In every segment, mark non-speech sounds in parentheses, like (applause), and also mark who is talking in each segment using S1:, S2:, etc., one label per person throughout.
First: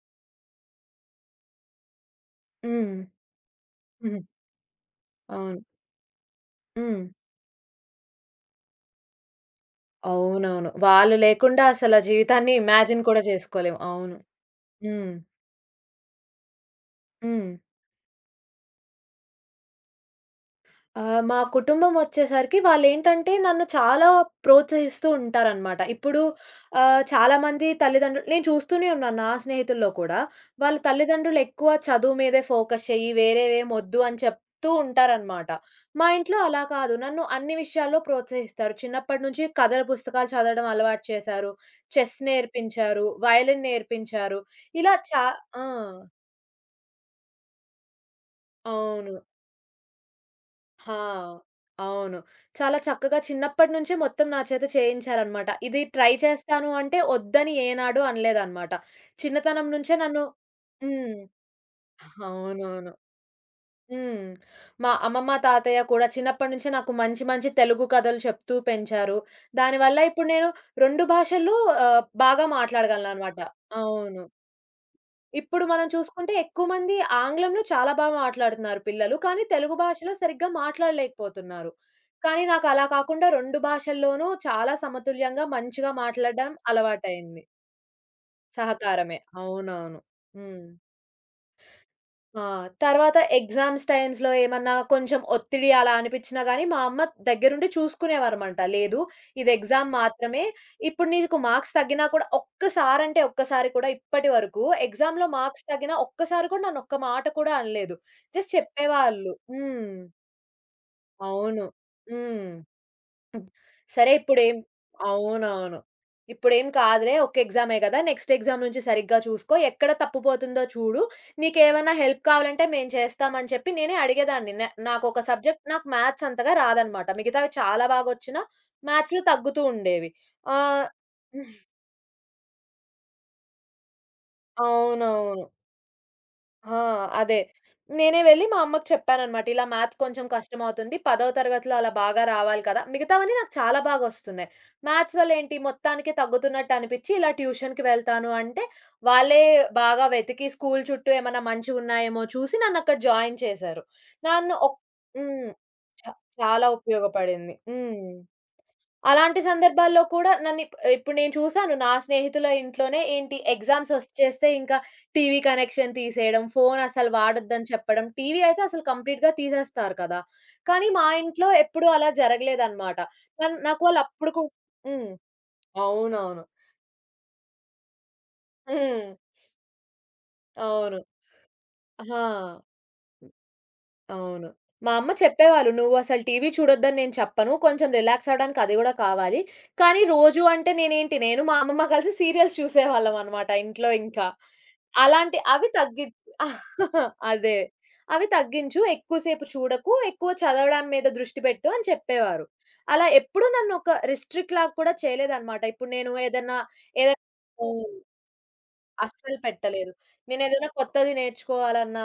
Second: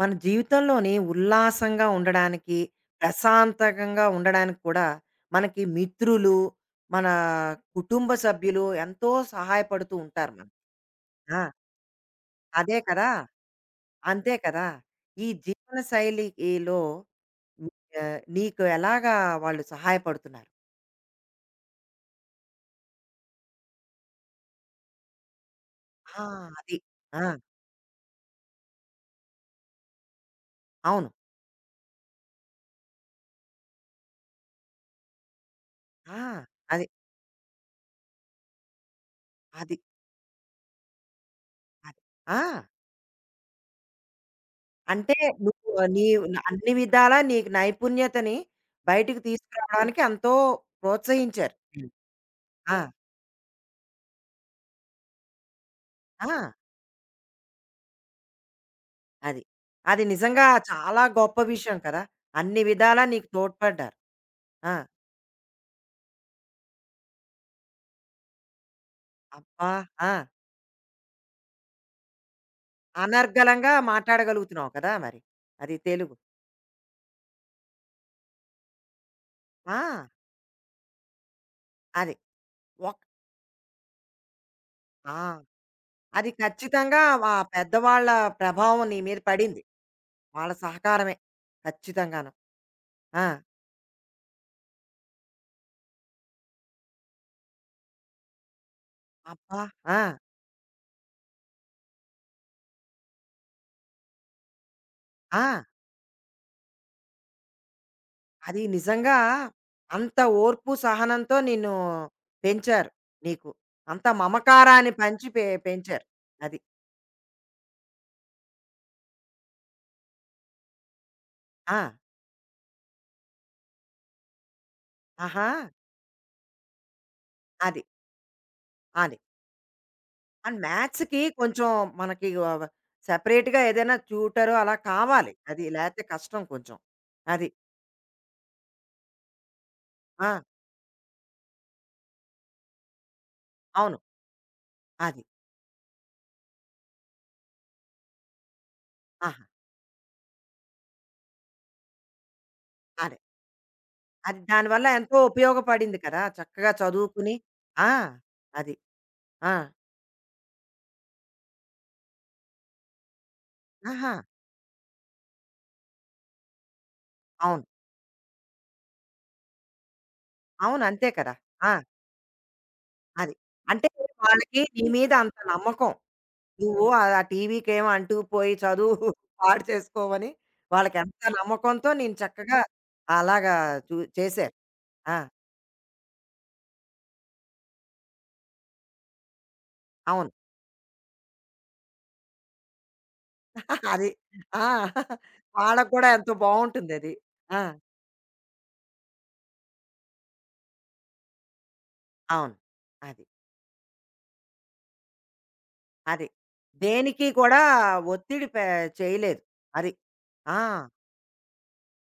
S1: మన జీవితంలోని ఉల్లాసంగా ఉండడానికి,
S2: హ్మ్.
S1: ప్రశాంతకంగా
S2: హుహు.
S1: ఉండడానికి కూడా
S2: అవును.
S1: మనకి మిత్రులు,
S2: హ్మ్.
S1: మన కుటుంబ సభ్యులు ఎంతో సహాయపడుతూ ఉంటారు మనకి.
S2: అవునవును. వాళ్ళు
S1: ఆ!
S2: లేకుండా అసల జీవితాన్ని
S1: అదే
S2: ఇమాజిన్
S1: కదా!
S2: కూడా చేసుకోలేము. అవును.
S1: అంతే కదా!
S2: హ్మ్.
S1: ఈ జీవన శైలిలో
S2: హ్మ్.
S1: ని నీకు ఎలాగా వాళ్ళు సహాయపడుతున్నారు?
S2: మా కుటుంబం వచ్చేసరికి వాళ్ళేంటంటే నన్ను చాలా ప్రోత్సహిస్తూ ఉంటారనమాట. ఇప్పుడు
S1: ఆ! అది. ఆ!
S2: చాలామంది తల్లిదండ్రులు నేను చూస్తూనే ఉన్నాను నా స్నేహితుల్లో కూడా. వాళ్ళ
S1: అవును.
S2: తల్లిదండ్రులు ఎక్కువ చదువు మీదే ఫోకస్ చెయ్యి, వేరేవేమొద్దు అని చెప్తూ ఉంటారనమాట. మా ఇంట్లో
S1: ఆ!
S2: అలా
S1: అది.
S2: కాదు. నన్ను అన్ని విషయాల్లో ప్రోత్సహిస్తారు. చిన్నప్పటి నుంచి
S1: అది.
S2: కథల పుస్తకాలు చదవడం అలవాటు చేశారు.
S1: అది.
S2: చెస్
S1: ఆ!
S2: నేర్పించారు, వయలిన్ నేర్పించారు. ఇలా
S1: అంటే
S2: చా ఆ!
S1: నువ్వు నీ అన్ని విధాలా నీకు నైపుణ్యతని
S2: అవును.
S1: బయటకు తీసుకురావడానికి ఎంతో
S2: హా!
S1: ప్రోత్సహించారు. హ్మ్.
S2: అవును. చాలా
S1: ఆ!
S2: చక్కగా చిన్నప్పటి నుంచే మొత్తం నా చేత చేయించారనమాట. ఇది ట్రై
S1: ఆ!
S2: చేస్తాను అంటే వద్దని ఏనాడు అనలేదనమాట.
S1: అది.
S2: చిన్నతనం నుంచే
S1: అది
S2: నన్ను
S1: నిజంగా చాలా
S2: హ్మ్.
S1: గొప్ప విషయం కదా! అన్ని
S2: అవునవును.
S1: విధాలా నీకు తోడ్పడ్డారు.
S2: హ్మ్.
S1: ఆ!
S2: మా అమ్మమ్మ, తాతయ్య కూడా చిన్నప్పటి నుంచే నాకు మంచి మంచి తెలుగు కథలు చెప్తూ పెంచారు.
S1: అబ్బా!
S2: దానివల్ల
S1: ఆ!
S2: ఇప్పుడు నేను 2 భాషలు బాగా మాట్లాడగలననమాట.
S1: అనర్గళంగా
S2: అవును.
S1: మాట్లాడగలుగుతున్నావు కదా మరి.
S2: ఇప్పుడు
S1: అది
S2: మనం
S1: తెలుగు.
S2: చూసుకుంటే ఎక్కువ మంది ఆంగ్లంలో చాలా బాగా మాట్లాడుతున్నారు పిల్లలు. కానీ తెలుగు
S1: ఆ!
S2: భాషలో సరిగ్గా మాట్లాడలేకపోతున్నారు.
S1: అది.
S2: కానీ నాకు అలా
S1: ఒక్
S2: కాకుండా 2 భాషల్లోనూ చాలా
S1: ఆ!
S2: సమతుల్యంగా మంచిగా
S1: అది
S2: మాట్లాడడం
S1: ఖచ్చితంగా ఆ
S2: అలవాటయింది.
S1: పెద్దవాళ్ళ ప్రభావం నీ
S2: సహకారమే.
S1: మీద పడింది.
S2: అవునవును.
S1: వాళ్ళ
S2: హ్మ్.
S1: సహకారమే. ఖచ్చితంగాను.
S2: ఆ! తర్వాత
S1: ఆ!
S2: ఎగ్జామ్స్ టైమ్స్‌లో ఏమన్నా కొంచెం ఒత్తిడి అలా అనిపించినా గాని, మా అమ్మ దగ్గరుండి చూసుకునేవారమాట. లేదు ఇది
S1: అబ్బా!
S2: ఎగ్జామ్
S1: ఆ!
S2: మాత్రమే. ఇప్పుడు నీకు మార్క్స్ తగ్గినా కూడా ఒక్కసారంటే ఒక్కసారి కూడా ఇప్పటి వరకు ఎగ్జామ్‌లో
S1: ఆ!
S2: మార్క్స్ తగ్గినా ఒక్కసారి కూడా నన్ను ఒక్క మాట కూడా అనలేదు. జస్ట్
S1: అది నిజంగా
S2: చెప్పేవాళ్ళు. హ్మ్.
S1: అంత ఓర్పు, సహనంతో
S2: అవును.
S1: నిన్ను
S2: హ్మ్.
S1: పెంచారు.
S2: హ్మ్.
S1: నీకు అంత
S2: సరే ఇప్పుడేం
S1: మమకారాన్ని పంచి
S2: అవునవును.
S1: పెంచారు. అది.
S2: ఇప్పుడేం కాదులే. ఒక్క ఎగ్జామే గదా! నెక్స్ట్ ఎగ్జామ్ నుంచి సరిగ్గా చూసుకో. ఎక్కడ తప్పిపోతుందో చూడు.
S1: ఆ!
S2: నీకేమన్నా హెల్ప్ కావాలంటే మేము చేస్తాం అని చెప్పి నేనే అడిగేదాన్ని. నాకొక
S1: ఆహా!
S2: సబ్జెక్ట్ నాకు మ్యాథ్స్ అంతగా రాదనమాట. మిగతావి
S1: అది.
S2: చాలా బాగొచ్చినా
S1: అది.
S2: మ్యాథ్స్‌లో తగ్గుతూ ఉండేవి.
S1: అండ్
S2: ఆహ్,
S1: మ్యాథ్స్‌కి కొంచెం మనకి సెపరేట్‌గా ఏదైనా ట్యూటరు అలా కావాలి.
S2: అవునవును.
S1: అది లేతే కష్టం
S2: ఆ!
S1: కొంచెం.
S2: అదే.
S1: అది.
S2: నేనే వెళ్లి మా అమ్మకి చెప్పాననమాట. ఇలా మ్యాథ్స్ కొంచెం
S1: ఆ!
S2: కష్టమవుతుంది. 10వ తరగతిలో అలా బాగా రావాలి కదా! మిగతావన్నీ నాకు చాలా
S1: అవును.
S2: బాగొస్తున్నాయి. మ్యాథ్స్
S1: అది.
S2: వల్ల ఏంటి మొత్తానికే తగ్గుతున్నట్టు అనిపిచ్చి ఇలా ట్యూషన్‌కి వెళ్తాను అంటే, వాళ్ళే
S1: ఆహా!
S2: బాగా వెతికి స్కూల్ చుట్టూ ఏమన్నా మంచివున్నాయేమో చూసి నన్నక్కడ
S1: అదే.
S2: జాయిన్ చేశారు.
S1: అది
S2: నన్ను ఒక్
S1: దానివల్ల ఎంతో
S2: హ్మ్.
S1: ఉపయోగపడింది
S2: చ
S1: కదా!
S2: చాలా
S1: చక్కగా చదువుకుని.
S2: ఉపయోగపడింది.
S1: ఆ!
S2: హ్మ్.
S1: అది.
S2: అలాంటి
S1: ఆ!
S2: సందర్భాల్లో కూడా ఇప్పుడు నేను చూసాను నా స్నేహితుల ఇంట్లోనే ఏంటి ఎగ్జామ్స్
S1: ఆహా!
S2: ఒచ్చేస్తే ఇంకా టీవీ కనెక్షన్ తీసేయడం, ఫోను అసలు
S1: అవును.
S2: వాడొద్దని చెప్పడం. టీవీ అయితే అసలు కంప్లీట్‌గా తీసేస్తారు కదా!
S1: అవును.
S2: కానీ మా
S1: అంతే కదా!
S2: ఇంట్లో
S1: ఆ!
S2: ఎప్పుడూ అలా జరగలేదనమాట.
S1: అది.
S2: కానీ నాకు
S1: అంటే
S2: వాళ్ళు అప్పుడు కూ
S1: వాళ్ళకి నీ
S2: హ్మ్.
S1: మీద అంత నమ్మకం.
S2: అవునవును.
S1: నువ్వు ఆ టీవీకేమో అంటూ పోయి చదువు
S2: హ్మ్.
S1: (laughs) పాడు చేసుకోవని
S2: అవును.
S1: వాళ్ళకెంత నమ్మకంతో నేను చక్కగా
S2: ఆ!
S1: అలాగా
S2: అవును.
S1: చేశారు.
S2: మా అమ్మ
S1: ఆ!
S2: చెప్పేవాళ్ళు, "నువ్వసలు టీవీ చూడొద్దని నేను చెప్పను. కొంచెం రిలాక్స్ అవ్వడానికి అది గూడా కావాలి." కానీ
S1: అవును.
S2: రోజు అంటే నేనేంటి, నేను మా అమ్మమ్మ కలిసి సీరియల్స్ చూసేవాళ్ళమనమాట ఇంట్లో
S1: (laughs) అది.
S2: ఇంకా.
S1: ఆ!
S2: అలాంటి అవి
S1: వాళ్ళకి
S2: తగ్గి
S1: కూడా ఎంతో బావుంటుందది.
S2: (laughs) అదే.
S1: ఆ!
S2: అవి తగ్గించు, ఎక్కువసేపు చూడకు, ఎక్కువ చదవడం మీద దృష్టి పెట్టు అని చెప్పేవారు.
S1: అవును.
S2: అలా
S1: అది.
S2: ఎప్పుడూ నన్నొక రిస్ట్రిక్ట్ లాగా కూడా చేయలేదనమాట. ఇప్పుడు నేను
S1: అది.
S2: ఏదన్నా ఏదన్నా
S1: దేనికి కూడా
S2: హ్మ్.
S1: ఒత్తిడి పె
S2: అస్సలు
S1: చేయలేదు. అది.
S2: పెట్టలేదు.
S1: ఆ!
S2: నేనేదైనా కొత్తది నేర్చుకోవాలన్నా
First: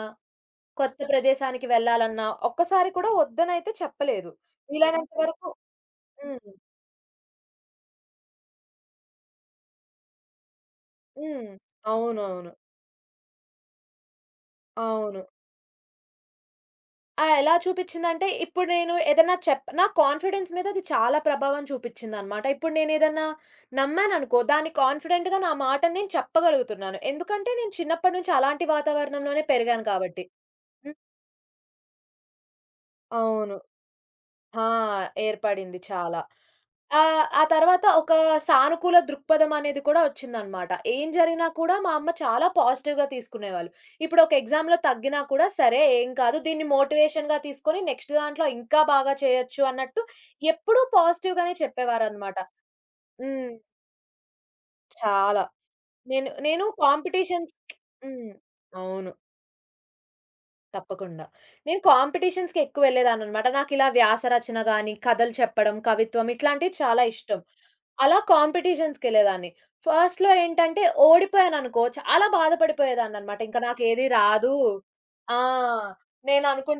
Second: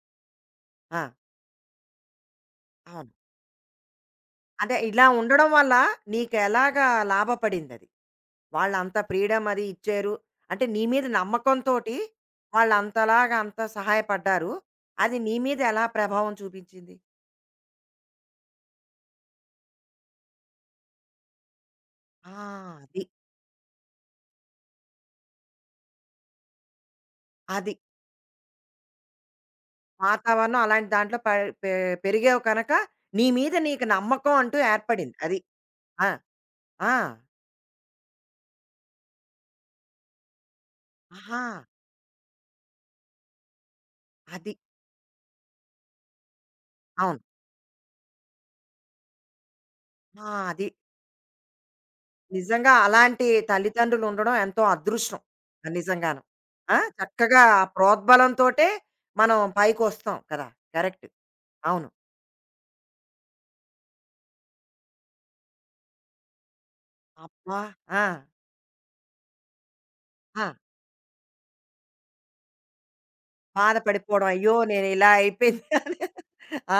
S2: కొత్త
S1: ఆ!
S2: ప్రదేశానికి వెళ్ళాలన్నా, ఒక్కసారి కూడా
S1: అవును.
S2: ఒద్దనైతే చెప్పలేదు.
S1: అదే ఇలా
S2: వీలైనంత వరకు
S1: ఉండడం వల్ల
S2: హ్మ్.
S1: నీకెలాగా లాభపడిందది? వాళ్ళంత ఫ్రీడమ్ అది ఇచ్చారు. అంటే నీ మీద
S2: హ్మ్.
S1: నమ్మకంతోటి
S2: అవునవును.
S1: వాళ్ళంతలాగా అంత సహాయపడ్డారు. అది
S2: అవును.
S1: నీ మీద ఎలా ప్రభావం చూపించింది?
S2: ఆ! ఎలా చూపిచ్చిందంటే, ఇప్పుడు నేను ఏదన్నా చెప్ నా కాన్ఫిడెన్స్ మీద అది చాలా ప్రభావం
S1: ఆ!
S2: చూపిచ్చిందనమాట. ఇప్పుడు
S1: అది.
S2: నేనేదన్నా నమ్మాననుకో, దాన్ని కాన్ఫిడెంట్‌గా నా మాటని నేను చెప్పగలుగుతున్నాను. ఎందుకంటే, నేను
S1: అది.
S2: చిన్నప్పటి నుంచి అలాంటి వాతావరణంలోనే పెరిగాను కాబట్టి.
S1: వాతావరణం అలాంటి
S2: హ్మ్.
S1: దాంట్లో ప పె పెరిగావు కనక నీ మీద
S2: అవును.
S1: నీకు నమ్మకం అంటూ
S2: ఆ!
S1: ఏర్పడింది. అది.
S2: ఏర్పడింది
S1: ఆ!
S2: చాలా.
S1: ఆ!
S2: ఆ తర్వాత ఒక సానుకూల దృక్పథం అనేది కూడా ఒచ్చిందనమాట. ఏం
S1: ఆహా!
S2: జరిగినా కూడా మా అమ్మ చాలా పాజిటివ్‌గా తీసుకునేవాళ్ళు. ఇప్పుడు ఒక
S1: అది.
S2: ఎగ్జామ్‌లో తగ్గినా కూడా సరే ఏం కాదు. దీన్ని
S1: అవును.
S2: మోటివేషన్‌గా తీసుకొని నెక్స్ట్ దాంట్లో ఇంకా బాగా చేయొచ్చు అన్నట్టు
S1: ఆ! అది.
S2: ఎప్పుడూ పాజిటివ్‌గానే చెప్పేవారనమాట.
S1: నిజంగా అలాంటి
S2: హ్మ్.
S1: తల్లిదండ్రులు ఉండడం ఎంతో అదృష్టం.
S2: చాలా.
S1: ఆ, నిజంగాను.
S2: నేను నేను
S1: ఆ! చక్కగా ఆ
S2: కాంపిటీషన్స్‌కి హ్మ్.
S1: ప్రోద్బలంతోటే
S2: అవును.
S1: మనం పైకొస్తాం కదా! కరెక్ట్.
S2: తప్పకుండా. నేను
S1: అవును.
S2: కాంపిటీషన్స్‌కి ఎక్కువ వెళ్ళేదాన్ననమాట. నాకిలా వ్యాస రచన గాని, కథలు చెప్పడం, కవిత్వం ఇట్లాంటివి చాలా ఇష్టం.
S1: అబ్బా! ఆ!
S2: అలా కాంపిటీషన్స్‌కెళ్ళేదాన్ని. ఫస్ట్‌లో
S1: ఆ!
S2: ఏంటంటే ఓడిపోయాననుకో చాలా బాధపడిపోయేదాన్ననమాట. ఇంక నాకేది
S1: బాధపడిపోవడం.
S2: రాదు.
S1: అయ్యో! నేను ఇలా
S2: ఆ!
S1: అయిపోయింది (laughs) అని.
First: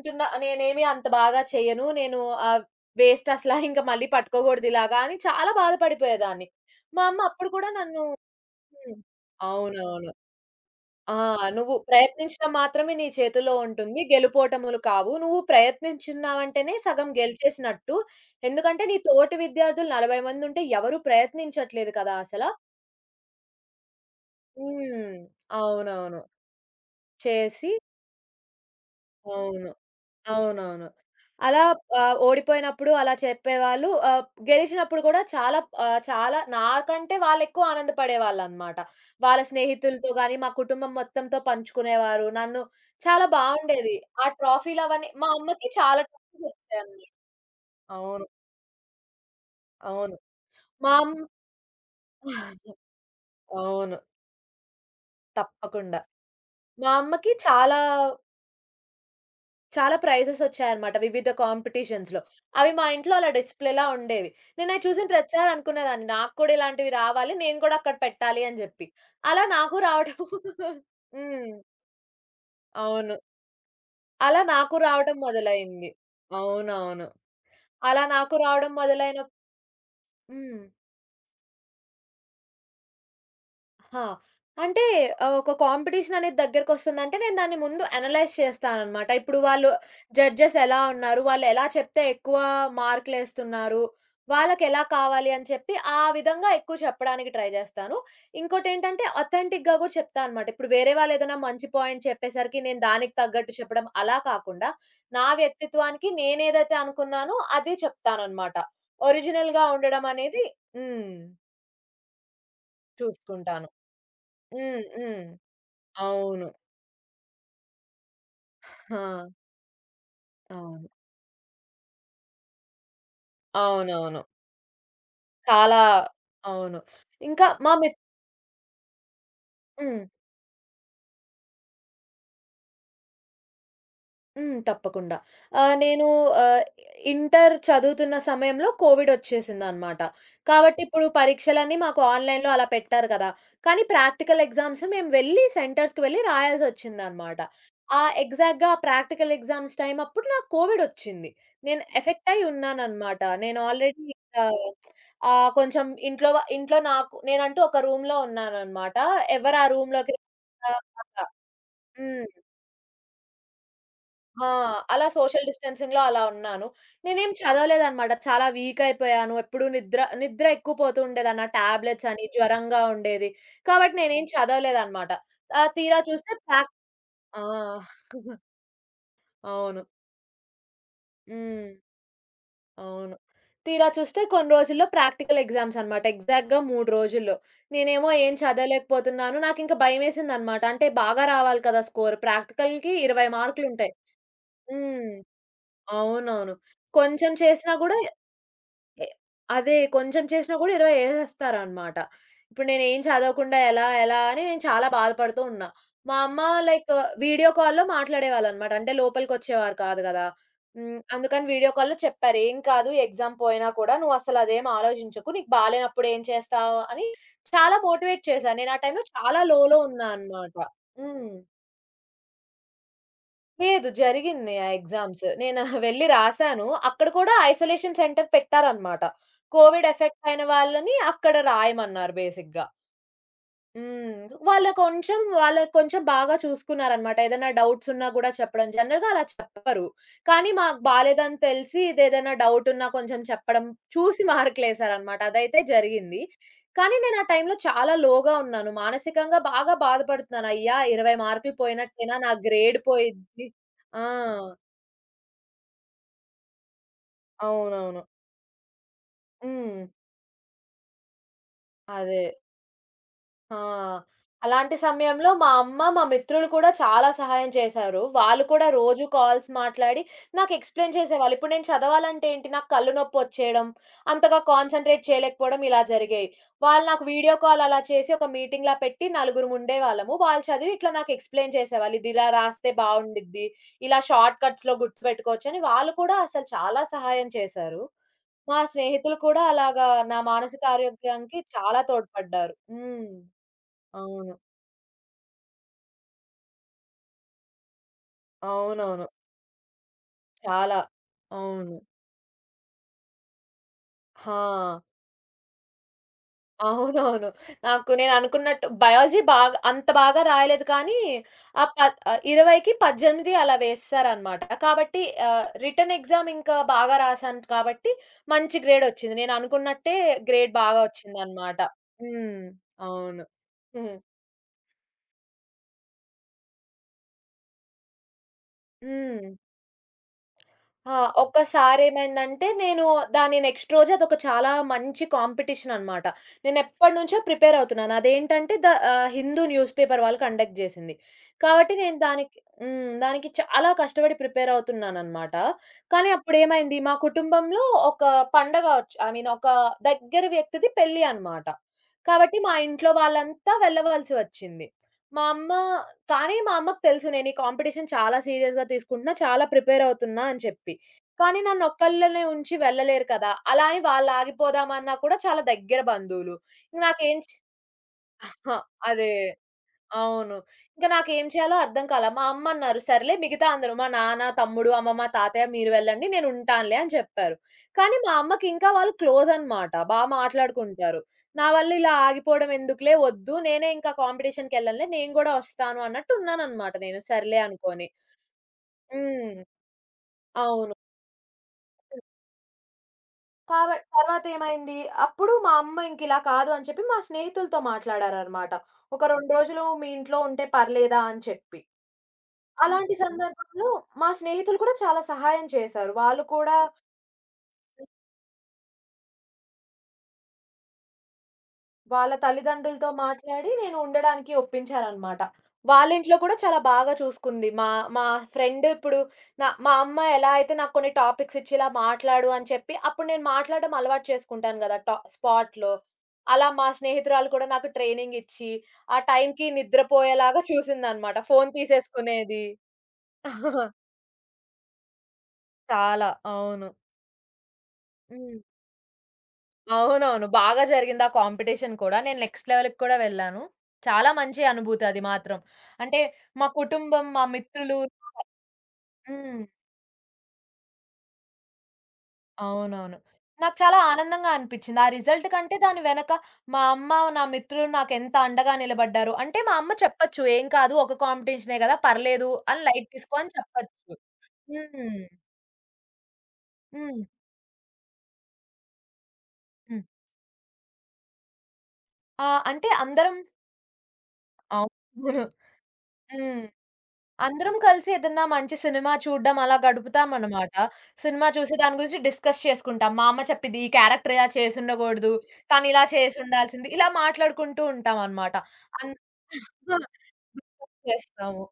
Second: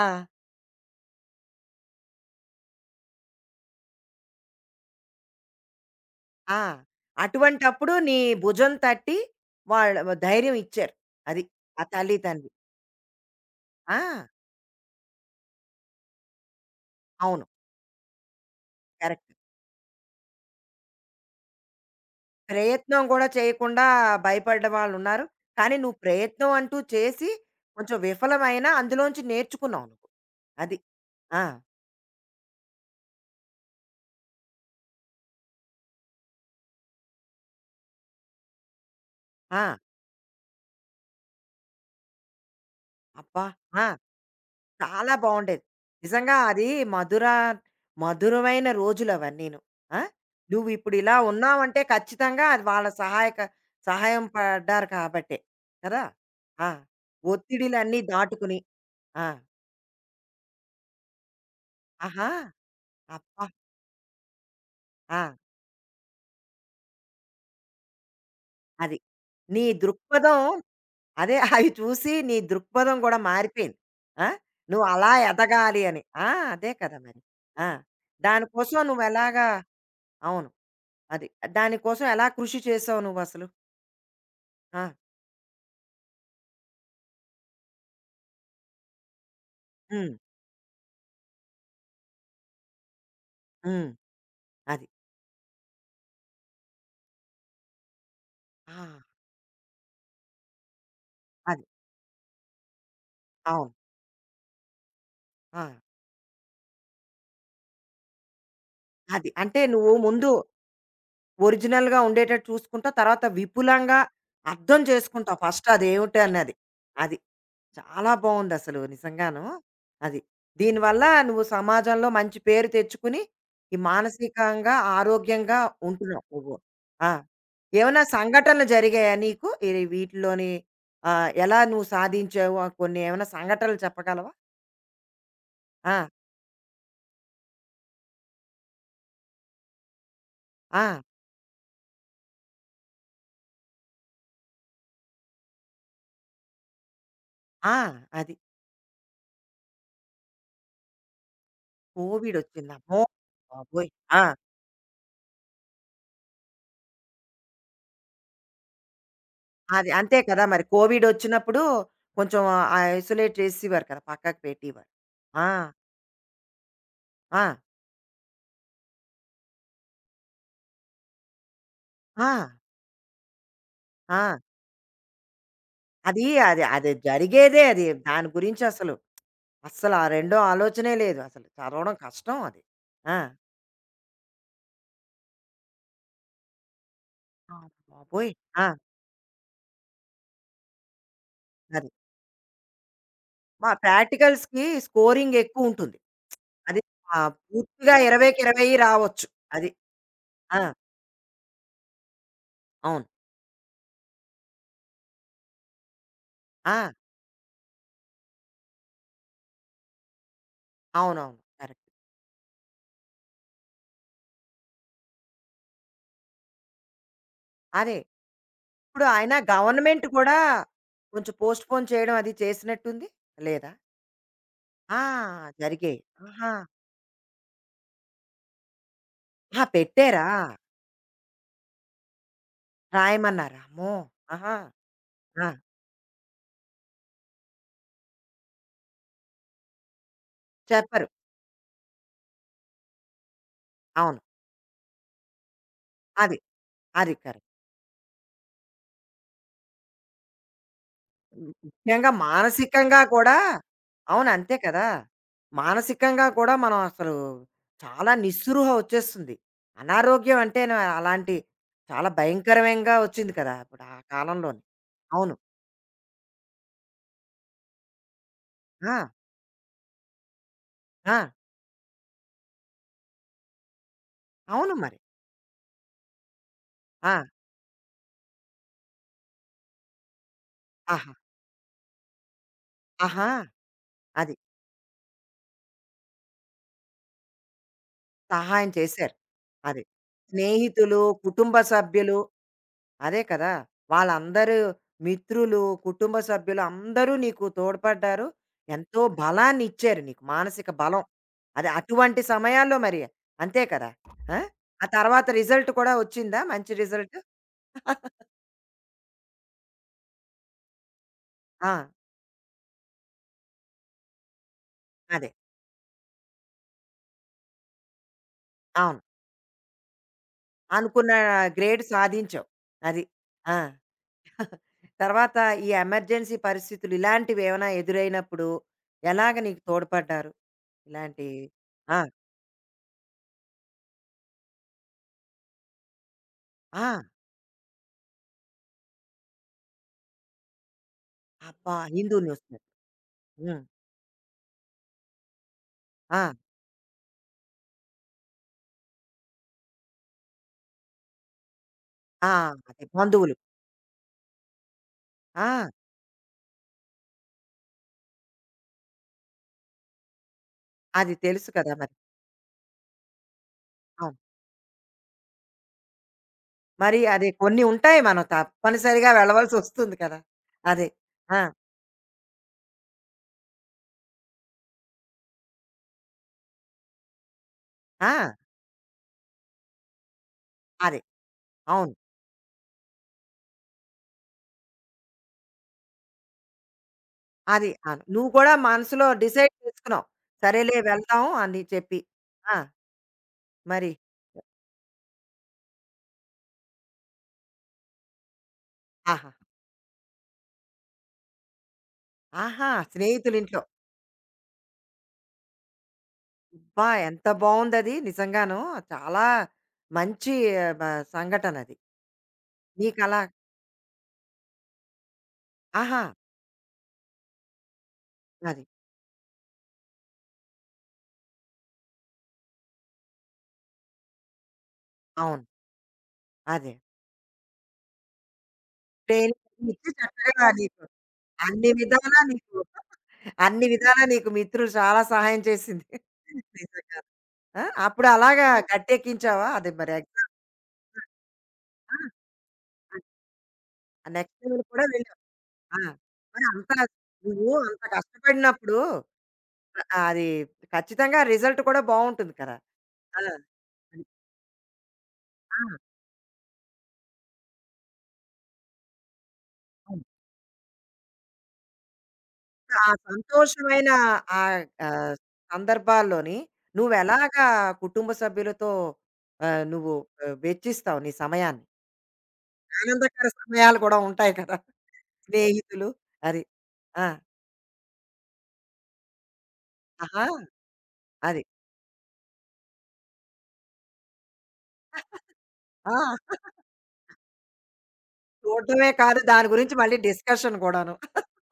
S1: ఆ!
S2: నేనేమి అంత బాగా చెయ్యను. ఆహ్, వేస్ట్ అసలా (laughs) ఇంక మళ్ళీ పట్టుకోకూడదిలాగా అని చాలా బాధపడిపోయేదాన్ని.
S1: ఆ!
S2: మా అమ్మ అప్పుడు కూడా
S1: అటువంటప్పుడు
S2: నన్ను
S1: నీ భుజం
S2: హ్మ్.
S1: తట్టి వాళ్ళు
S2: అవునవును.
S1: ధైర్యం ఇచ్చారు.
S2: ఆ!
S1: అది.
S2: నువ్వు
S1: ఆ తల్లి, తండ్రి.
S2: ప్రయత్నించడం మాత్రమే నీ చేతులో ఉంటుంది.
S1: ఆ!
S2: గెలుపోటములు కావు. నువ్వు ప్రయత్నించున్నావంటేనే సగం
S1: అవును.
S2: గెలిచేసినట్టు. ఎందుకంటే నీ
S1: కరెక్ట్.
S2: తోటి విద్యార్థులు 40 మందుంటే ఎవరు ప్రయత్నించట్లేదు కదా అసల.
S1: ప్రయత్నం కూడా చేయకుండా భయపడ్డ
S2: హ్మ్.
S1: వాళ్ళున్నారు. కానీ నువ్వు
S2: అవునవును.
S1: ప్రయత్నం అంటూ చేసి
S2: చేసి
S1: కొంచెం విఫలమైనా అందులోంచి
S2: అవును.
S1: నేర్చుకున్నావు నువ్వు. అది.
S2: అవునవును.
S1: ఆ!
S2: అలా ఓడిపోయినప్పుడు అలా చెప్పేవాళ్ళు. గెలిచినప్పుడు కూడా చాలా చాలా నాకంటే వాళ్ళెక్కువ ఆనందపడేవాళ్ళనమాట. వాళ్ళ
S1: ఆ!
S2: స్నేహితులతో గాని, మా కుటుంబం మొత్తంతో పంచుకునేవారు. నన్ను చాలా
S1: అబ్బా! ఆ!
S2: బావుండేది. ఆ ట్రాఫీలవన్నీ
S1: చాలా
S2: మా
S1: బావుండేది.
S2: అమ్మకి చాలా
S1: నిజంగా అది
S2: ట్రాఫీలొచ్చాయండి.
S1: మధుర
S2: అవును.
S1: మధురమైన రోజులు అవన్నీను. ఆ!
S2: అవును. మా
S1: నువ్విప్పుడు
S2: అమ్
S1: ఇలా ఉన్నావంటే ఖచ్చితంగా అది
S2: (laughs)
S1: వాళ్ళ సహాయక
S2: అవును.
S1: సహాయం పడ్డారు కాబట్టే.
S2: తప్పకుండా.
S1: కదా! ఆ!
S2: మా అమ్మకి చాలా
S1: ఒత్తిడిలన్నీ దాటుకుని. ఆ!
S2: చాలా ప్రైజెస్ వచ్చాయన్నమాట వివిధ కాంపిటీషన్స్‌లో.
S1: ఆహా!
S2: అవి మా ఇంట్లో అలా
S1: అబ్బా!
S2: డిస్‌ప్లే‌లా ఉండేవి. నేనయి చూసిన
S1: ఆ!
S2: ప్రతిసారి అనుకునేదాన్ని నాకు కూడా ఇలాంటివి రావాలి. నేను కూడా అక్కడ పెట్టాలి అని జెప్పి.
S1: అది.
S2: అలా
S1: నీ
S2: నాకు రావడం
S1: దృక్పథం
S2: (laughs)
S1: అదే
S2: హ్మ్.
S1: (laughs) అవి చూసి నీ దృక్పథం
S2: అవును.
S1: కూడా మారిపోయింది. ఆ!
S2: అలా నాకు
S1: నువ్వు అలా
S2: రావడం
S1: ఎదగాలి
S2: మొదలైంది.
S1: అని. ఆ! అదే కదా
S2: అవునవును.
S1: మరి. ఆ!
S2: అలా నాకు రావడం
S1: దానికోసం
S2: మొదలైన
S1: నువ్వెలాగా అవును.
S2: హ్మ్.
S1: అది. దానికోసం ఎలా కృషి చేసావు నువ్వసలు?
S2: ఆ! అంటే
S1: ఆ!
S2: ఒక కాంపిటీషన్ అనేది దగ్గరకొస్తుందంటే, నేను దాన్ని ముందు అనలైజ్ చేస్తాననమాట. ఇప్పుడు వాళ్ళు
S1: హ్మ్.
S2: జడ్జెస్ ఎలా ఉన్నారు? వాళ్ళు ఎలా చెప్తే ఎక్కువ మార్కులేస్తున్నారు?
S1: హ్మ్.
S2: వాళ్ళకెలా
S1: అది.
S2: కావాలి అని చెప్పి, ఆ విధంగా ఎక్కువ చెప్పడానికి ట్రై జేస్తాను.
S1: ఆ!
S2: ఇంకోటేంటంటే, అథెంటిక్‌గా గూడా చెప్తా అనమాట. ఇప్పుడు వేరే వాళ్ళేదైనా
S1: అది.
S2: మంచి పాయింట్ చెప్పేసరికి, నేను దానికి తగ్గట్టు
S1: అవును.
S2: చెప్పడం అలా కాకుండా, నా
S1: ఆ!
S2: వ్యక్తిత్వానికి నేనేదైతే అనుకున్నానో అదే చెప్తాననమాట.
S1: అది. అంటే
S2: ఒరిజినల్‌గా
S1: నువ్వు
S2: ఉండడం
S1: ముందు
S2: అనేది హ్మ్.
S1: ఒరిజినల్‌గా ఉండేటట్టు చూసుకుంటావు. తర్వాత
S2: చూసుకుంటాను.
S1: విపులంగా అర్థం
S2: హ్మ్. హ్మ్.
S1: చేసుకుంటావు ఫస్ట్
S2: అవును.
S1: అదేమిటన్నది. అది. చాలా బావుందసలు
S2: ఆ!
S1: నిజంగాను. అది.
S2: అవును.
S1: దీనివల్ల నువ్వు సమాజంలో మంచి పేరు తెచ్చుకుని, ఈ
S2: అవునవును.
S1: మానసికంగా, ఆరోగ్యంగా
S2: చాలా
S1: ఉంటున్నావు నువ్వు.
S2: అవును.
S1: ఆ!
S2: ఇంకా మా మిత్
S1: ఏమన్నా సంఘటనలు జరిగాయా నీకు? ఈ
S2: హ్మ్.
S1: వీటిలోని ఎలా నువ్వు సాధించావు? ఆ కొన్ని ఏమైనా సంఘటనలు చెప్పగలవా?
S2: హ్మ్. తప్పకుండా. నేను
S1: ఆ!
S2: ఆహ్, ఇంటర్ చదువుతున్న సమయంలో కోవిడొచ్చేసిందనమాట. కాబట్టి
S1: ఆ!
S2: ఇప్పుడు పరీక్షలన్నీ మాకు ఆన్‌లైన్‌లో అలా పెట్టారు కదా! కానీ ప్రాక్టికల్ ఎగ్జామ్స్ మేము వెళ్లి సెంటర్స్‌కి వెళ్లి రాయాల్సొచ్చిందనమాట.
S1: ఆ!
S2: ఆ ఎగ్జాక్ట్‌గా ఆ
S1: అది.
S2: ఎగ్జాక్ట్గా ప్రాక్టికల్ ఎగ్జామ్స్ టైమ్ అప్పుడు నాకు కోవిడొచ్చింది. నేను ఎఫెక్ట్ అయ్యి
S1: కోవిడొచ్చింది. అమ్మో!
S2: ఉన్నాననమాట. నేను
S1: బాబోయ్!
S2: ఆల్రెడీ
S1: ఆ!
S2: ఇంకా ఆహ్, కొంచెం ఇంట్లో నాకు నేనంటూ ఒక రూమ్‌లో ఉన్నాననమాట. ఎవరు ఆ
S1: అది
S2: రూమ్‌లోకి
S1: అంతే కదా! మరి
S2: రాకుండా అలా.
S1: కోవిడొచ్చినప్పుడు
S2: హ్మ్.
S1: కొంచెం ఐసోలేట్ చేసేవారు కదా! పక్కకు
S2: ఆ!
S1: పెట్టేవారు.
S2: అలా సోషల్
S1: ఆ!
S2: డిస్టెన్సింగ్‌లో అలా ఉన్నాను. నేనేం
S1: ఆ!
S2: చదవలేదనమాట. చాలా వీక్ అయిపోయాను. ఎప్పుడు నిద్ర నిద్ర ఎక్కువ పోతూ ఉండేదాన్ని. ఆ టాబ్లెట్స్ అని
S1: ఆ!
S2: జ్వరంగా ఉండేది. కాబట్టి నేనేం
S1: ఆ!
S2: చదవలేదనమాట. ఆహ్, తీరా
S1: అది
S2: చూస్తే
S1: అది
S2: ప్రాక్
S1: అది
S2: ఆ!
S1: జరిగేదే అది. దాని గురించి అసలు,
S2: అవును.
S1: అస్సలు ఆ రెండో ఆలోచనే లేదు అసలు.
S2: హ్మ్.
S1: చదవడం కష్టం అది.
S2: అవును.
S1: ఆ!
S2: తీరా చూస్తే కొన్ని రోజుల్లో ప్రాక్టికల్ ఎగ్జామ్స్ అనమాట. ఎగ్జాక్ట్‌గా 3 రోజుల్లో.
S1: ఆ! బాబోయ్!
S2: నేనేమో
S1: పోయి
S2: ఏం
S1: ఆ!
S2: చదవలేకపోతున్నాను. నాకింక భయమేసిందనమాట. అంటే బాగా రావాలి కదా!
S1: అది.
S2: స్కోర్ ప్రాక్టికల్‌కి 20
S1: మా
S2: మార్కులుంటాయి.
S1: ప్రాక్టికల్స్‌కి
S2: హ్మ్.
S1: స్కోరింగ్ ఎక్కువుంటుంది.
S2: అవునవును.
S1: అది
S2: కొంచెం చేసినా
S1: పూర్తిగా
S2: గూడా
S1: 20కి 20
S2: ఎ
S1: రావచ్చు. అది.
S2: అదే కొంచెం చేసినా
S1: ఆ!
S2: గూడా 20 ఏసేస్తారనమాట. ఇప్పుడు నేనేం
S1: అవును.
S2: చదవకుండా ఎలా అని నేను చాలా బాధపడుతూ ఉన్నా. మా అమ్మ లైక్
S1: ఆ!
S2: వీడియో కాల్‌లో మాట్లాడేవాళ్ళనమాట. అంటే లోపలికొచ్చేవారు కాదు గదా! హ్మ్.
S1: అవునవును.
S2: అందుకని వీడియో
S1: కరెక్ట్.
S2: కాల్‌లో చెప్పారు. "ఏం కాదు ఎగ్జామ్ పోయినా కూడా నువ్వసలదేం ఆలోచించకు. నీకు బాలేనప్పుడు ఏం చేస్తావు?" అని చాలా
S1: అదే.
S2: మోటివేట్ చేశారు. నేను ఆ టైంలో
S1: ఇప్పుడు అయినా
S2: చాలా లోలో
S1: గవర్నమెంట్
S2: ఉన్నా
S1: కూడా
S2: అనమాట. హ్మ్.
S1: కొంచెం పోస్ట్‌పోన్ చేయడం అది చేసినట్టుంది? లేదా?
S2: లేదు. జరిగింది ఆ
S1: ఆ!
S2: ఎగ్జామ్స్. నేను (laughs)
S1: జరిగాయి.
S2: వెళ్ళి
S1: ఆహా!
S2: రాసాను. అక్కడ కూడా ఐసోలేషన్ సెంటర్ పెట్టారనమాట.
S1: ఆహా!
S2: కోవిడ్
S1: పెట్టారా?
S2: ఎఫెక్ట్ అయిన వాళ్ళని అక్కడ రాయమన్నారు బేసిక్‌గా.
S1: రాయమన్నారా? అమ్మో!
S2: హ్మ్.
S1: ఆహా!
S2: వాళ్ళ కొంచెం
S1: ఆ!
S2: వాళ్ళ కొంచెం బాగా చూసుకున్నారనమాట. ఏదైనా డౌట్స్ ఉన్నా గూడా చెప్పడం. జనరల్‌గా అలా చెప్పరు. కానీ మాకు
S1: చెప్పరు.
S2: బాలేదని తెలిసి ఇదేదైనా డౌట్ ఉన్నా కొంచెం చెప్పడం,
S1: అవును.
S2: చూసి మార్కులేసారనమాట. అదైతే జరిగింది.
S1: అది.
S2: కానీ
S1: అది
S2: నేను ఆ
S1: కరెక్ట్.
S2: టైంలో చాలా లోగా ఉన్నాను. మానసికంగా బాగా బాధపడుతున్నాను. అయ్యా! 20
S1: ము
S2: మార్కులు
S1: ముఖ్యంగా
S2: పోయినట్టేనా? నా గ్రేడ్
S1: మానసికంగా కూడా
S2: పోయిద్ది. ఆ!
S1: అవును. అంతే కదా! మానసికంగా కూడా మనం అసలు
S2: అవునవును.
S1: చాలా నిస్సృహ వచ్చేస్తుంది.
S2: హ్మ్.
S1: అనారోగ్యం అంటేనే అలాంటి చాలా
S2: అదే.
S1: భయంకరంగా వచ్చింది కదా!
S2: ఆ!
S1: ఇప్పుడు ఆ కాలంలోని.
S2: అలాంటి సమయంలో
S1: అవును.
S2: మా అమ్మ, మా మిత్రులు కూడా చాలా సహాయం చేశారు. వాళ్ళు కూడా
S1: ఆ!
S2: రోజు కాల్స్ మాట్లాడి నాకు ఎక్స్‌ప్లెయిన్
S1: ఆ!
S2: చేసేవాళ్ళు. ఇప్పుడు నేను చదవాలంటే ఏంటి నాకు కళ్ళు నొప్పొచ్చేయడం, అంతగా
S1: అవును మరి.
S2: కాన్సంట్రేట్ చేయలేకపోవడం ఇలా జరిగాయి. వాళ్ళు నాకు
S1: ఆ!
S2: వీడియో కాల్ అలా చేసి ఒక మీటింగ్‌లా పెట్టి నలుగురం ఉండేవాళ్ళము. వాళ్ళు చదివి ఇట్లా నాకు
S1: ఆహా!
S2: ఎక్స్‌ప్లెయిన్ చేసేవాళ్ళు. ఇది ఇలా రాస్తే
S1: ఆహా!
S2: బావుండిద్ది. ఇలా
S1: అది.
S2: షార్ట్ కట్స్‌లో గుర్తుపెట్టుకోవచ్చని వాళ్ళు కూడా అసలు చాలా సహాయం చేశారు. మా
S1: సహాయం చేశారు.
S2: స్నేహితులు కూడా
S1: అది.
S2: అలాగా నా మానసిక
S1: స్నేహితులు,
S2: ఆరోగ్యానికి
S1: కుటుంబ
S2: చాలా
S1: సభ్యులు
S2: తోడ్పడ్డారు. హ్మ్.
S1: అదే కదా!
S2: అవును.
S1: వాళ్ళందరూ మిత్రులు, కుటుంబ సభ్యులు అందరూ నీకు తోడ్పడ్డారు. ఎంతో
S2: అవునవును.
S1: బలాన్నిచ్చారు నీకు. మానసిక
S2: చాలా.
S1: బలం. అది
S2: అవును.
S1: అటువంటి సమయాల్లో మరి అంతే కదా! ఆ!
S2: హా!
S1: ఆ తర్వాత రిజల్ట్ కూడా వచ్చిందా? మంచి రిజల్ట్?
S2: అవునవును. నాకు
S1: (laughs)
S2: నేననుకున్నట్టు బయాలజీ బాగా అంత బాగా రాయలేదు కానీ, ఆ
S1: ఆ!
S2: ప 20కి 18 అలా వేసేసారనమాట. కాబట్టి
S1: అదే.
S2: రిటెన్ ఎగ్జామ్ ఇంకా బాగా రాసాను కాబట్టి, మంచి
S1: అవును.
S2: గ్రేడొచ్చింది. నేననుకున్నట్టే గ్రేడ్ బాగా
S1: అనుకున్న
S2: వచ్చిందనమాట.
S1: గ్రేడ్
S2: హ్మ్.
S1: సాధించావు. అది.
S2: అవును.
S1: ఆ!
S2: హ్మ్.
S1: తర్వాత ఈ ఎమర్జెన్సీ పరిస్థితులు ఇలాంటివేమైనా ఎదురైనప్పుడు
S2: హ్మ్.
S1: ఎలాగ నీకు తోడ్పడ్డారు?
S2: ఆ!
S1: ఇలాంటి ఆ!
S2: ఒక్కసారేమైందంటే నేను దాని నెక్స్ట్ రోజు అదొక చాలా మంచి కాంపిటీషన్ అనమాట.
S1: ఆ!
S2: నేనెప్పటినుంచో ప్రిపేర్ అవుతున్నాను. అదేంటంటే హిందూ న్యూస్ పేపర్ వాళ్ళు కండక్ట్ జేసింది. కాబట్టి
S1: అబ్బా!
S2: నేను
S1: హిందూ
S2: దానికి
S1: న్యూస్ పేపర్.
S2: హ్మ్. దానికి
S1: హ్మ్.
S2: చాలా కష్టపడి ప్రిపేర్ అవుతున్నాననమాట. కానీ
S1: ఆ!
S2: అప్పుడేమైంది మా కుటుంబంలో ఒక పండగ ఒచ్ ఐ మీన్ ఒక దగ్గర వ్యక్తిది పెళ్లి అనమాట.
S1: ఆ!
S2: కాబట్టి మా
S1: అదే
S2: ఇంట్లో
S1: బంధువులు.
S2: వాళ్ళంతా వెళ్ళవలసి వచ్చింది. మా అమ్మ
S1: ఆ!
S2: కానీ మా అమ్మకు తెలుసు నేను ఈ కాంపిటీషన్ చాలా సీరియస్‌గా తీసుకుంటున్నా, చాలా ప్రిపేర్ అవుతున్నా అని చెప్పి.
S1: అది
S2: కానీ
S1: తెలుసు కదా! మరి.
S2: నన్నొక్కళ్ళనే ఉంచి వెళ్ళలేరు కదా! అలా అని
S1: అవును.
S2: వాళ్ళాగిపోదామన్నా కూడా చాలా దగ్గర బంధువులు. ఇంక
S1: మరి
S2: నాకేం
S1: అది
S2: చ్
S1: కొన్ని ఉంటాయి మనం
S2: ఆ!
S1: తప్పనిసరిగా
S2: అదే.
S1: వెళ్ళవలసొస్తుంది కదా!
S2: అవును. ఇంక
S1: అదే.
S2: నాకేం
S1: ఆ!
S2: చేయాలో అర్థం కాలా. మా అమ్మన్నారు, "సర్లే మిగతా అందరూ మా నాన్న, తమ్ముడు, అమ్మమ్మ, తాతయ్య మీరు వెళ్ళండి. నేనుంటానులే" అని చెప్పారు. కానీ మా
S1: ఆ!
S2: అమ్మకింకా వాళ్ళు క్లోజనమాట. బా మాట్లాడుకుంటారు.
S1: అదే.
S2: నా వల్ల ఇలా
S1: అవును.
S2: ఆగిపోవడం ఎందుకులే, వద్దు. నేనే ఇంకా కాంపిటీషన్‌కెళ్ళనులే. నేను గూడా ఒస్తాను అన్నట్టు ఉన్నాననమాట నేను. సర్లే
S1: అది.
S2: అనుకోని.
S1: అవును. నువ్వు కూడా మనసులో
S2: హ్మ్.
S1: డిసైడ్ చేసుకున్నావు.
S2: అవును.
S1: సరేలే వెళ్దాం అని చెప్పి. ఆ!
S2: కాబ
S1: మరి
S2: తర్వాత ఏమైంది? అప్పుడు మా అమ్మ ఇంకిలా కాదు అని చెప్పి మా స్నేహితులతో మాట్లాడారనమాట. ఒక 2
S1: ఆహా!
S2: రోజులు మీ ఇంట్లో ఉంటే పర్లేదా అని చెప్పి.
S1: ఆహా!
S2: అలాంటి ఓకే.
S1: స్నేహితులింట్లో.
S2: సందర్భంలో మా స్నేహితులు కూడా చాలా సహాయం చేశారు. వాళ్ళు కూడా
S1: అబ్బా! ఎంత బావుందది నిజంగాను. చాలా మంచి ఆ, బ సంఘటనది.
S2: వాళ్ళ తల్లిదండ్రులతో
S1: నీకలా
S2: మాట్లాడి నేను ఉండడానికి ఒప్పించారనమాట.
S1: ఆహా!
S2: వాళ్ళింట్లో కూడా చాలా బాగా చూసుకుంది. మా మా
S1: అది.
S2: ఫ్రెండ్ ఇప్పుడు మా అమ్మ ఎలా అయితే నాకు కొన్ని టాపిక్స్ ఇచ్చి ఇలా మాట్లాడు అని చెప్పి, అప్పుడు నేను మాట్లాడడం అలవాటు చేసుకుంటాను గదా!
S1: అవును.
S2: స్పాట్‌లో. అలా మా
S1: అదే.
S2: స్నేహితురాలు కూడా నాకు ట్రైనింగ్ ఇచ్చి, ఆ టైంకి
S1: ట్రైనింగ్ ఇచ్చి
S2: నిద్రపోయేలాగా
S1: చక్కగా నీకు
S2: చూసిందనమాట. ఫోను
S1: అన్ని విధాలా
S2: తీసేసుకునేది.
S1: నీకు అన్ని
S2: (laughs)
S1: విధాలా నీకు మిత్రులు చాలా సహాయం చేసింది.
S2: చాలా. అవును.
S1: నిజంగా. ఆ! అప్పుడు
S2: హ్మ్.
S1: అలాగా గట్టెక్కించావా? అది మరి
S2: అవునవును.
S1: ఎగ్జామ్స్
S2: బాగా జరిగింది ఆ కాంపిటీషన్
S1: ఆ!
S2: కూడా. నేను నెక్స్ట్ లెవెల్‌కి కూడా వెళ్ళాను.
S1: ఆ
S2: చాలా
S1: నెక్స్ట్
S2: మంచి
S1: లెవెల్
S2: అనుభూతి
S1: కూడా
S2: అది
S1: వెళ్ళావు.
S2: మాత్రం.
S1: ఆ!
S2: అంటే మా
S1: మరి అంత
S2: కుటుంబం, మా
S1: నువ్వు
S2: మిత్రులు
S1: అంత కష్టపడినప్పుడు
S2: హ్మ్.
S1: అది ఖచ్చితంగా రిజల్ట్ కూడా బావుంటుంది కదా!
S2: అవునవును.
S1: ఆ!
S2: నాకు చాలా
S1: అది.
S2: ఆనందంగా అనిపిచ్చింది. ఆ రిజల్ట్ కంటే దాని
S1: ఆ!
S2: వెనక మా అమ్మ, నా మిత్రులు నాకెంత అండగా నిలబడ్డారు. అంటే మా అమ్మ
S1: అవును.
S2: చెప్పొచ్చు, "ఏం కాదు ఒక కాంపిటీషనే గదా! పర్లేదు అని
S1: ఆ
S2: లైట్ తీసుకో" అని
S1: సంతోషమైన
S2: చెప్పొచ్చు.
S1: ఆహ్,
S2: హ్మ్.
S1: ఆహ్, సందర్భాల్లోని
S2: హ్మ్.
S1: నువ్వెలాగా కుటుంబ సభ్యులతో
S2: హ్మ్.
S1: నువ్వు వెచ్చిస్తావు నీ సమయాన్ని?
S2: ఆ! అంటే అందరం
S1: ఆనందకర సమయాలు కూడా ఉంటాయి కదా!
S2: అవును.
S1: స్నేహితులు
S2: హ్మ్.
S1: అది. ఆ!
S2: అందరం కలిసి ఏదన్నా మంచి సినిమా చూడ్డం అలా
S1: ఆహా!
S2: గడుపుతామనమాట. సినిమా
S1: అది.
S2: చూసి దాని గురించి డిస్కస్ చేసుకుంటాం. మా అమ్మ చెప్పిద్ది, "ఈ క్యారెక్టర్ ఇలా చేసుండగూడదు. కానీ ఇలా
S1: ఆ!
S2: చేసుండాల్సింది." ఇలా మాట్లాడుకుంటూ ఉంటామనమాట.
S1: చూడడమే
S2: అన్
S1: కాదు దాని గురించి మళ్ళీ
S2: (laughs)
S1: డిస్కషన్
S2: డిస్కస్
S1: కూడాను.
S2: చేస్తాము.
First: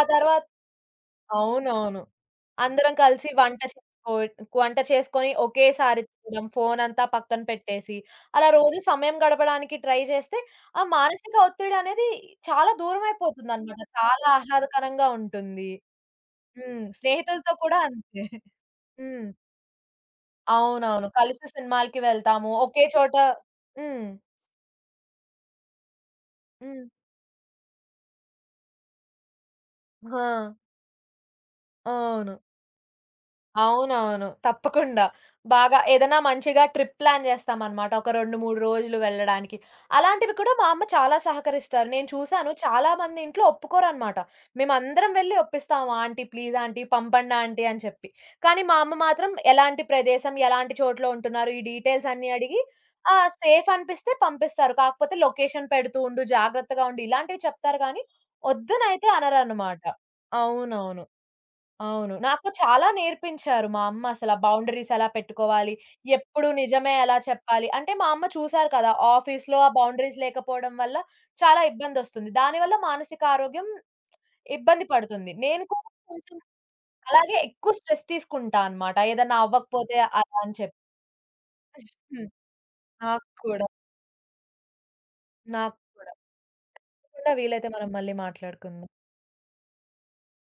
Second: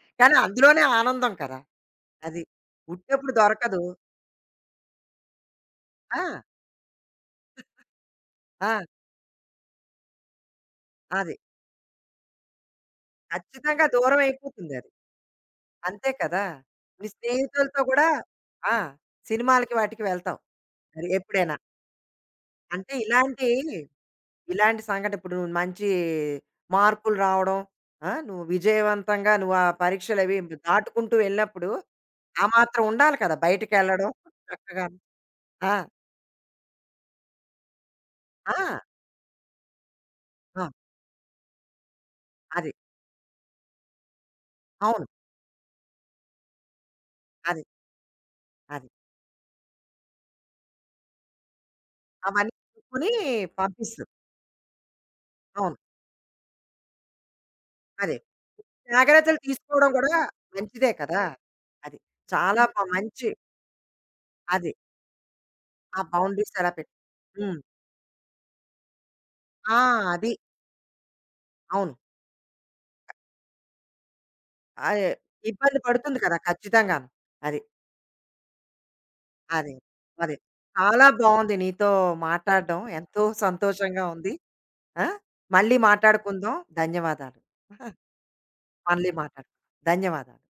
S2: ఆ
S1: కానీ
S2: తర్వాత
S1: అందులోనే ఆనందం కదా!
S2: అవునవును.
S1: అది.
S2: అందరం కలిసి
S1: ఉట్టేప్పుడు
S2: వంట
S1: దొరకదు.
S2: చేసుకో వంట చేసుకొని ఒకేసారి
S1: ఆ!
S2: తినడం, ఫోనంతా పక్కన పెట్టేసి, అలా రోజు
S1: ఆ!
S2: సమయం గడపడానికి ట్రై చేస్తే, ఆ మానసిక
S1: అది.
S2: ఒత్తిడనేది చాలా దూరమైపోతుందనమాట.
S1: ఖచ్చితంగా దూరం
S2: చాలా
S1: అయిపోతుందది.
S2: ఆహ్లాదకరంగా ఉంటుంది.
S1: అంతే కదా!
S2: హ్మ్.
S1: మీ
S2: స్నేహితులతో కూడా
S1: స్నేహితులతో కూడా
S2: అంతే.
S1: ఆ!
S2: హ్మ్.
S1: సినిమాలకి వాటికి వెళ్తావు.
S2: అవునవును.
S1: మరి
S2: కలిసి
S1: ఎప్పుడైనా.
S2: సినిమాలకి వెళ్తాము. ఒకే
S1: అంటే
S2: చోట
S1: ఇలాంటి
S2: హ్మ్.
S1: ఇలాంటి సంఘటన ఇప్పుడు నువ్వు మంచి
S2: హ్మ్.
S1: మార్కులు రావడం, ఆ! నువ్వు విజయవంతంగా నువ్వు ఆ
S2: ఆ!
S1: పరీక్షలవి దాటుకుంటూ వెళ్ళినప్పుడు,
S2: అవును.
S1: ఆ మాత్రం ఉండాలి కదా! బయటికెళ్ళడం
S2: అవునవును.
S1: చక్కగాను.
S2: తప్పకుండా.
S1: ఆ!
S2: బాగా ఏదైనా మంచిగా ట్రిప్ ప్లాన్ చేస్తామనమాట. ఒక 2,
S1: ఆ!
S2: 3 రోజులు వెళ్ళడానికి. అలాంటివి కూడా
S1: ఆ!
S2: మా అమ్మ చాలా సహకరిస్తారు. నేను చూసాను
S1: అది.
S2: చాలామంది ఇంట్లో ఒప్పుకోరనమాట.
S1: అవును.
S2: మేమందరం వెళ్లి ఒప్పిస్తాం. ఆంటీ ప్లీజ్ ఆంటీ పంపండి
S1: అది.
S2: ఆంటీ అని చెప్పి. కానీ మా
S1: అది.
S2: అమ్మ మాత్రం ఎలాంటి ప్రదేశం, ఎలాంటి చోట్లో ఉంటున్నారు, ఈ డీటెయిల్స్ అన్నీ
S1: అవన్నీ
S2: అడిగి
S1: చూసుకొని
S2: ఆ! సేఫ్
S1: పంపిస్తారు.
S2: అనిపిస్తే పంపిస్తారు. కాకపోతే లొకేషన్
S1: అవును.
S2: పెడుతూ ఉండు, జాగ్రత్తగా ఉండు ఇలాంటివి చెప్తారు గానీ,
S1: అదే.
S2: వద్దునైతే
S1: జాగ్రత్తలు
S2: అనరనమాట.
S1: తీసుకోవడం కూడా మంచిదే
S2: అవునవును.
S1: కదా! అది.
S2: అవును. నాకు
S1: చాలా బ
S2: చాలా
S1: మంచి
S2: నేర్పించారు మా అమ్మ అసల.
S1: అది.
S2: బౌండరీస్ ఎలా పెట్టుకోవాలి?
S1: ఆ
S2: ఎప్పుడు
S1: బౌండరీస్ ఎలా పెట్
S2: నిజమే ఎలా
S1: హ్మ్.
S2: చెప్పాలి? అంటే మా అమ్మ చూసారు కదా! ఆఫీస్‌లో ఆ
S1: ఆ!
S2: బౌండరీస్
S1: అది.
S2: లేకపోవడం వల్ల చాలా
S1: అవును.
S2: ఇబ్బందొస్తుంది. దానివల్ల మానసిక ఆరోగ్యం ఇబ్బంది
S1: అదే.
S2: పడుతుంది. నేను
S1: ఇబ్బంది
S2: కూడా
S1: పడుతుంది కదా!
S2: కొంచెం
S1: ఖచ్చితంగాను.
S2: అలాగే
S1: అది.
S2: ఎక్కువ స్ట్రెస్ తీసుకుంటా అన్నమాట. ఏదన్నా
S1: అదే.
S2: అవ్వకపోతే అలా
S1: అదే.
S2: అని చెప్పి.
S1: చాలా బావుంది నీతో
S2: హ్మ్.
S1: మాట్లాడడం. ఎంతో
S2: నాకు కూడా.
S1: సంతోషంగా ఉంది. ఆ!
S2: నాకు
S1: మళ్ళీ
S2: కూడా.
S1: మాట్లాడుకుందాం.
S2: తప్పకుండా
S1: ధన్యవాదాలు.
S2: వీలైతే మనం
S1: (laughs)
S2: మళ్ళీ మాట్లాడుకుందాం.
S1: మళ్ళీ మాట్లాడుకుందాం. ధన్యవాదాలు.